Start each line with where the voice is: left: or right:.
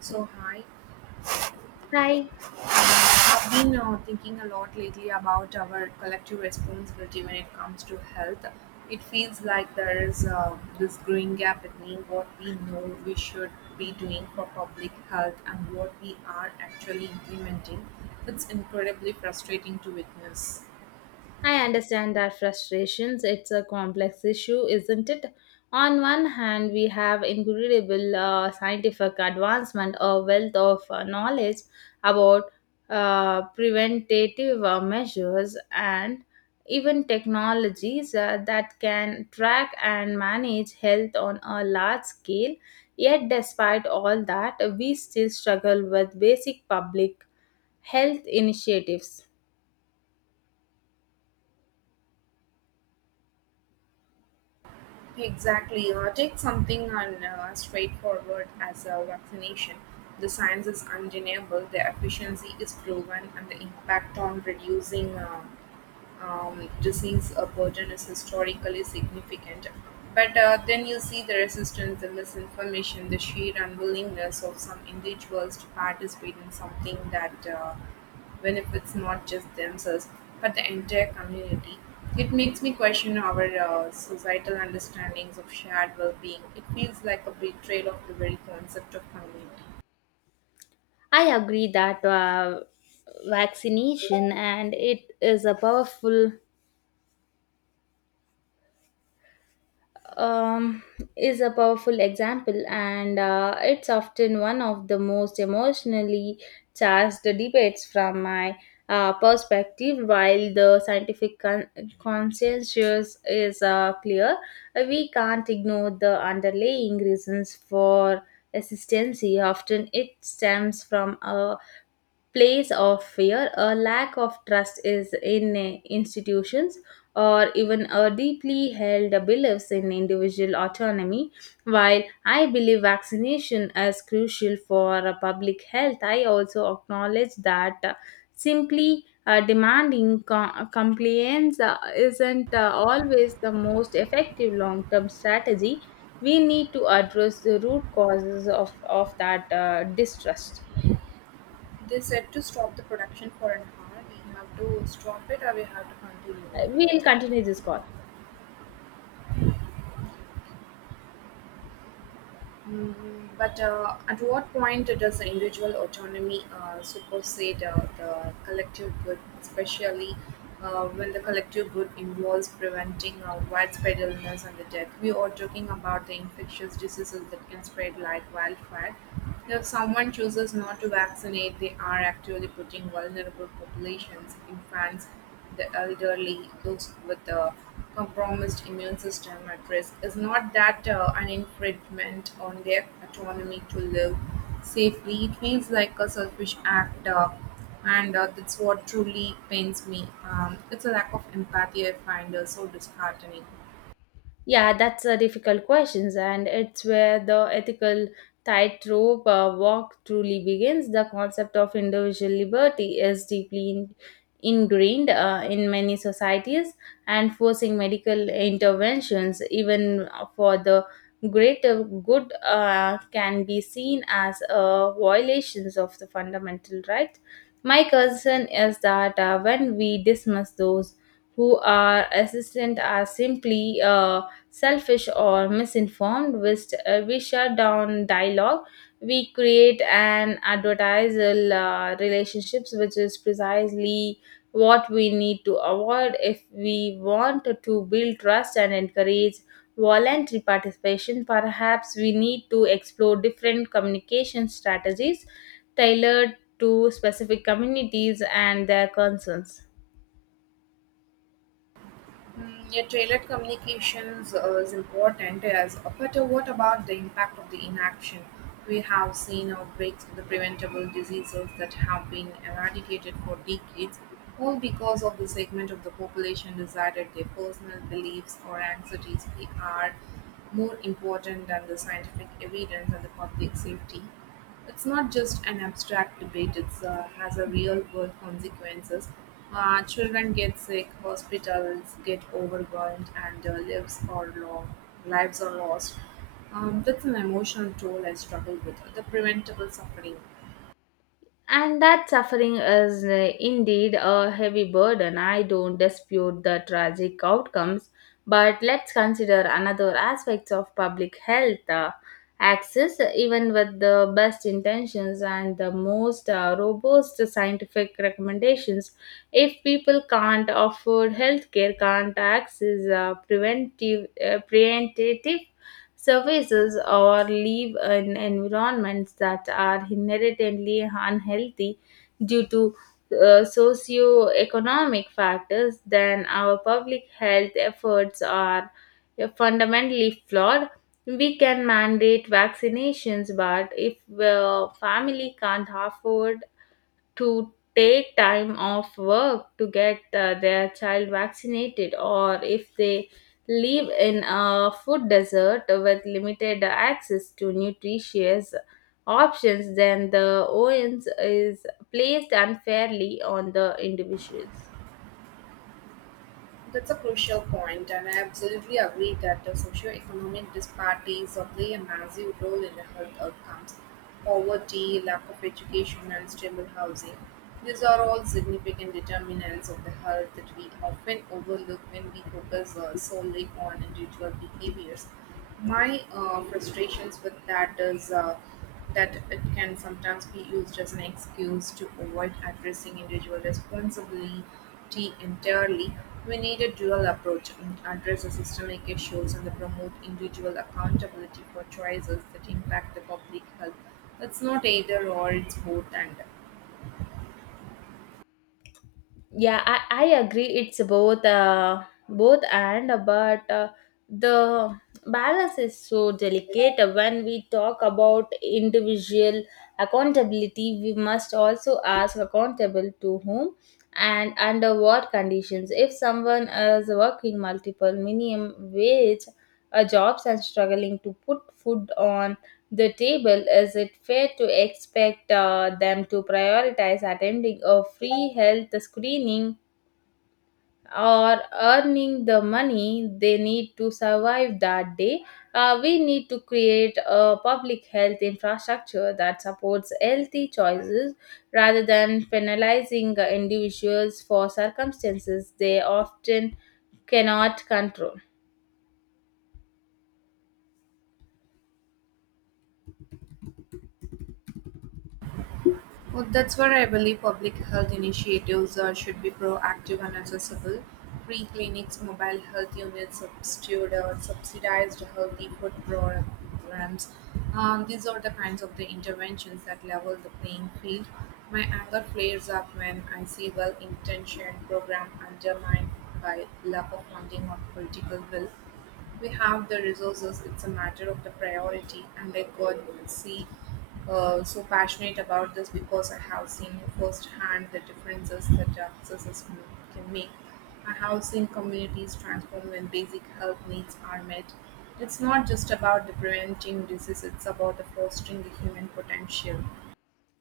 right: So, hi.
left: Hi.
right: I've been thinking a lot lately about our collective responsibility when it comes to health. It feels like there is this growing gap between what we know we should be doing for public health and what we are actually implementing. It's incredibly frustrating to witness.
left: I understand that frustrations. It's a complex issue, isn't it? On one hand, we have incredible scientific advancement, a wealth of knowledge about preventative measures, and even technologies that can track and manage health on a large scale. Yet, despite all that, we still struggle with basic public health initiatives.
right: Exactly. Take something on straightforward as a vaccination. The science is undeniable, the efficiency is proven, and the impact on reducing disease burden is historically significant. But then you see the resistance, the misinformation, the sheer unwillingness of some individuals to participate in something that benefits not just themselves but the entire community. It makes me question our societal understandings of shared well being. It feels like a betrayal of the very concept of community.
left: I agree that vaccination and it um, is a powerful example, and it's often one of the most emotionally charged debates from my perspective. While the scientific consensus is clear, we can't ignore the underlying reasons for hesitancy. Often, it stems from a place of fear, a lack of trust is in institutions, or even a deeply held beliefs in individual autonomy. While I believe vaccination is crucial for public health, I also acknowledge that simply demanding compliance isn't always the most effective long-term strategy. We need to address the root causes of that distrust.
right: They said to stop the production for an hour. We have to stop it or we have to continue.
left: We'll continue this call.
right: Mm, but at what point does the individual autonomy supersede the collective good, especially when the collective good involves preventing widespread illness and the death? We are talking about the infectious diseases that can spread like wildfire. If someone chooses not to vaccinate, they are actually putting vulnerable populations, infants, the elderly, those with a compromised immune system at risk, is not that an infringement on their autonomy to live safely. It feels like a selfish act, and that's what truly pains me. It's a lack of empathy I find so disheartening.
left: Yeah, that's a difficult questions, and it's where the ethical tightrope walk truly begins. The concept of individual liberty is deeply ingrained in many societies, and forcing medical interventions, even for the greater good, can be seen as violations of the fundamental right. My concern is that when we dismiss those who are assistant as simply selfish or misinformed, we shut down dialogue, we create an advertisal relationships, which is precisely what we need to avoid if we want to build trust and encourage voluntary participation. Perhaps we need to explore different communication strategies tailored to specific communities and their concerns.
right: Mm, yeah, tailored communications is important as but what about the impact of the inaction? We have seen outbreaks of the preventable diseases that have been eradicated for decades, all because of the segment of the population decided their personal beliefs or anxieties are more important than the scientific evidence and the public safety. It's not just an abstract debate, it has a real world consequences. Children get sick, hospitals get overwhelmed, and lives are lost. That's an emotional toll I struggle with, the preventable suffering.
left: And that suffering is indeed a heavy burden. I don't dispute the tragic outcomes, but let's consider another aspects of public health access. Even with the best intentions and the most robust scientific recommendations, if people can't afford healthcare, can't access preventive preventative surfaces or live in environments that are inherently unhealthy due to socioeconomic factors, then our public health efforts are fundamentally flawed. We can mandate vaccinations, but if a family can't afford to take time off work to get their child vaccinated, or if they live in a food desert with limited access to nutritious options, then the ONs is placed unfairly on the individuals.
right: That's a crucial point, and I absolutely agree that the socioeconomic disparities play a massive role in the health outcomes. Poverty, lack of education, and stable housing. These are all significant determinants of the health that we often overlook when we focus solely on individual behaviors. My frustrations with that is. That it can sometimes be used as an excuse to avoid addressing individual responsibility entirely. We need a dual approach and address the systemic issues and promote individual accountability for choices that impact the public health. It's not either or, it's both and.
left: Yeah, I agree it's both both and, but the balance is so delicate. When we talk about individual accountability, we must also ask, accountable to whom and under what conditions? If someone is working multiple minimum wage jobs and struggling to put food on the table, is it fair to expect them to prioritize attending a free health screening or earning the money they need to survive that day? We need to create a public health infrastructure that supports healthy choices rather than penalizing individuals for circumstances they often cannot control.
right: Well, that's where I believe public health initiatives should be proactive and accessible. Free clinics, mobile health units, substitute or subsidized healthy food programs. These are the kinds of the interventions that level the playing field. My anger flares up when I see well-intentioned program undermined by lack of funding or political will. We have the resources, it's a matter of the priority. And I could see so passionate about this because I have seen firsthand the differences that access is- can make. I have seen communities transform when basic health needs are met. It's not just about the preventing disease, it's about the fostering the human potential.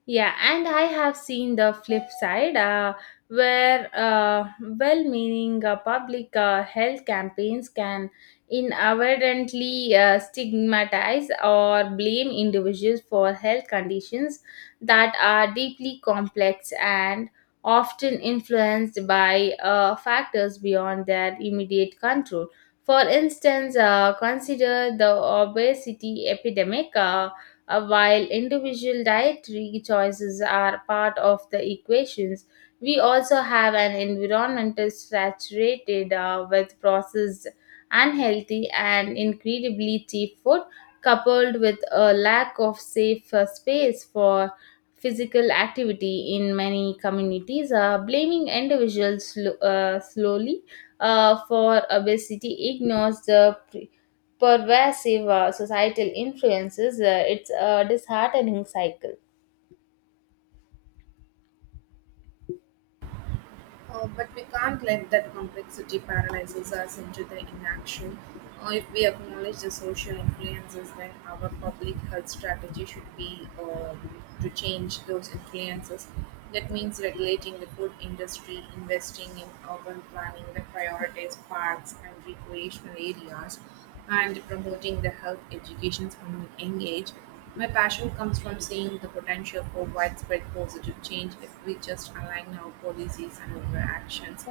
left: Yeah, and I have seen the flip side where well meaning public health campaigns can inadvertently stigmatize or blame individuals for health conditions that are deeply complex and often influenced by factors beyond their immediate control. For instance, consider the obesity epidemic. While individual dietary choices are part of the equations, we also have an environment saturated with processed, unhealthy, and incredibly cheap food, coupled with a lack of safe space for physical activity in many communities. Blaming individuals slowly for obesity ignores the pervasive societal influences. It's a disheartening cycle.
right: But we can't let that complexity paralyzes us into the inaction. If we acknowledge the social influences, then our public health strategy should be to change those influences. That means regulating the food industry, investing in urban planning that prioritize parks and recreational areas, and promoting the health education from a young age. My passion comes from seeing the potential for widespread positive change if we just align our policies and our actions.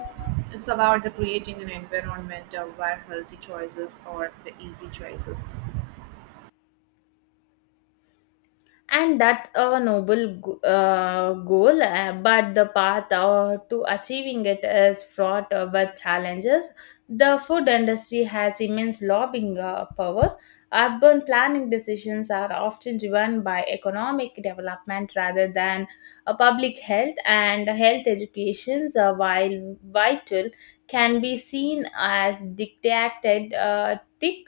right: It's about the creating an environment where healthy choices are the easy choices.
left: And that's a goal, but the path to achieving it is fraught with challenges. The food industry has immense lobbying power. Urban planning decisions are often driven by economic development rather than public health, and health educations, while vital, can be seen as dictated tick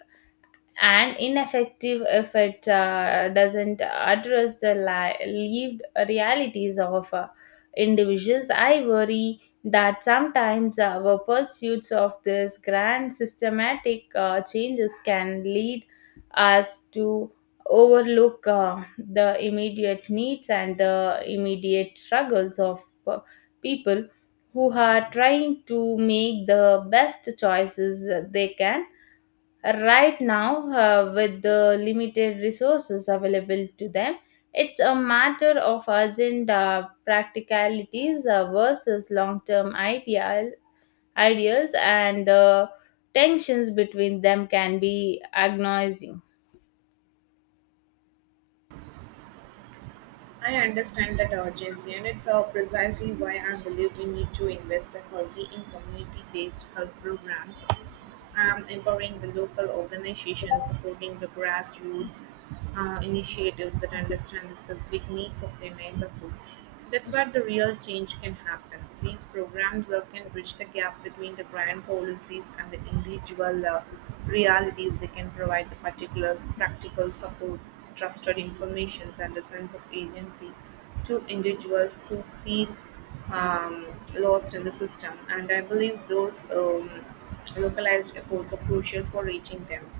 left: and ineffective if it doesn't address the lived realities of individuals. I worry that sometimes our pursuits of this grand systematic changes can lead us to overlook the immediate needs and the immediate struggles of people who are trying to make the best choices they can right now, with the limited resources available to them. It's a matter of urgent practicalities versus long-term ideal ideals, and the tensions between them can be agonizing.
right: I understand that urgency, and it's precisely why I believe we need to invest the healthy in community based health programs, empowering the local organizations, supporting the grassroots initiatives that understand the specific needs of their neighborhoods. That's where the real change can happen. These programs can bridge the gap between the grand policies and the individual realities. They can provide the particular practical support trusted informations and a sense of agencies to individuals who feel um, lost in the system. And I believe those localized efforts are crucial for reaching them.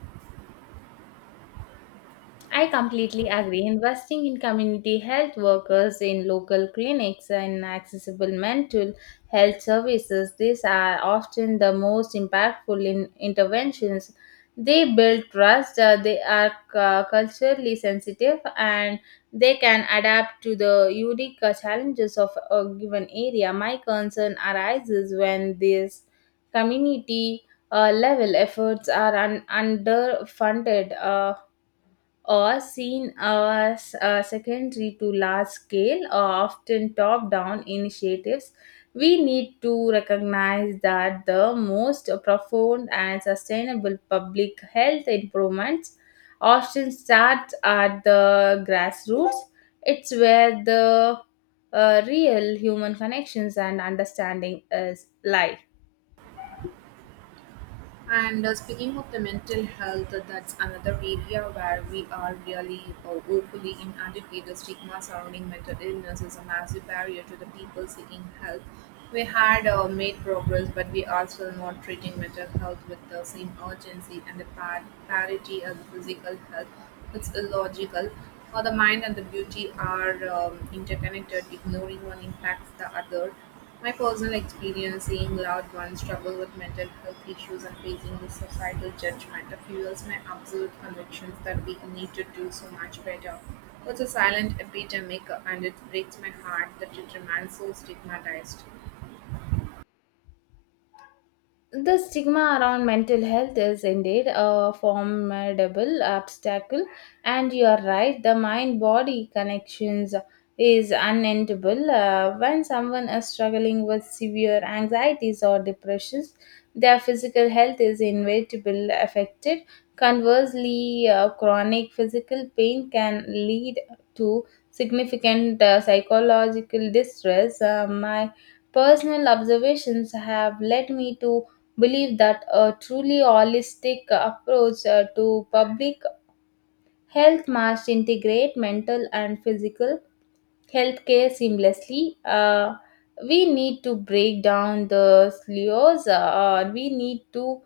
left: I completely agree. Investing in community health workers, in local clinics, and accessible mental health services, these are often the most impactful in interventions. They build trust, they are culturally sensitive, and they can adapt to the unique challenges of a given area. My concern arises when these community level efforts are underfunded. Or seen as secondary to large scale or often top down initiatives, we need to recognize that the most profound and sustainable public health improvements often start at the grassroots. It's where the real human connections and understanding is lie.
right: And speaking of the mental health, that's another area where we are really woefully inadequate. The stigma surrounding mental illness is a massive barrier to the people seeking help. We had made progress, but we are still not treating mental health with the same urgency and the parity as physical health. It's illogical. For the mind and the beauty are interconnected. Ignoring one impacts the other my personal experience seeing loved ones struggle with mental health issues and facing the societal judgment fuels my absolute convictions that we need to do so much better. It's a silent epidemic and it breaks my heart that it remains so stigmatized.
left: The stigma around mental health is indeed a formidable obstacle, and you are right, the mind body connections is unendable. When someone is struggling with severe anxieties or depressions, their physical health is inevitably affected. Conversely, chronic physical pain can lead to significant psychological distress. My personal observations have led me to believe that a truly holistic approach to public health must integrate mental and physical health care seamlessly. We need to break down the silos. We need to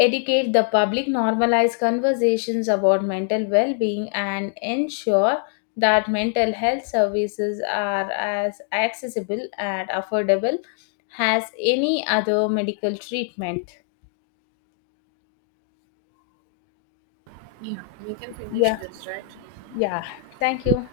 left: educate the public, normalize conversations about mental well being, and ensure that mental health services are as accessible and affordable as any other medical treatment.
right: Yeah, we can finish
left: Yeah.
right: this, right?
left: Yeah, thank you.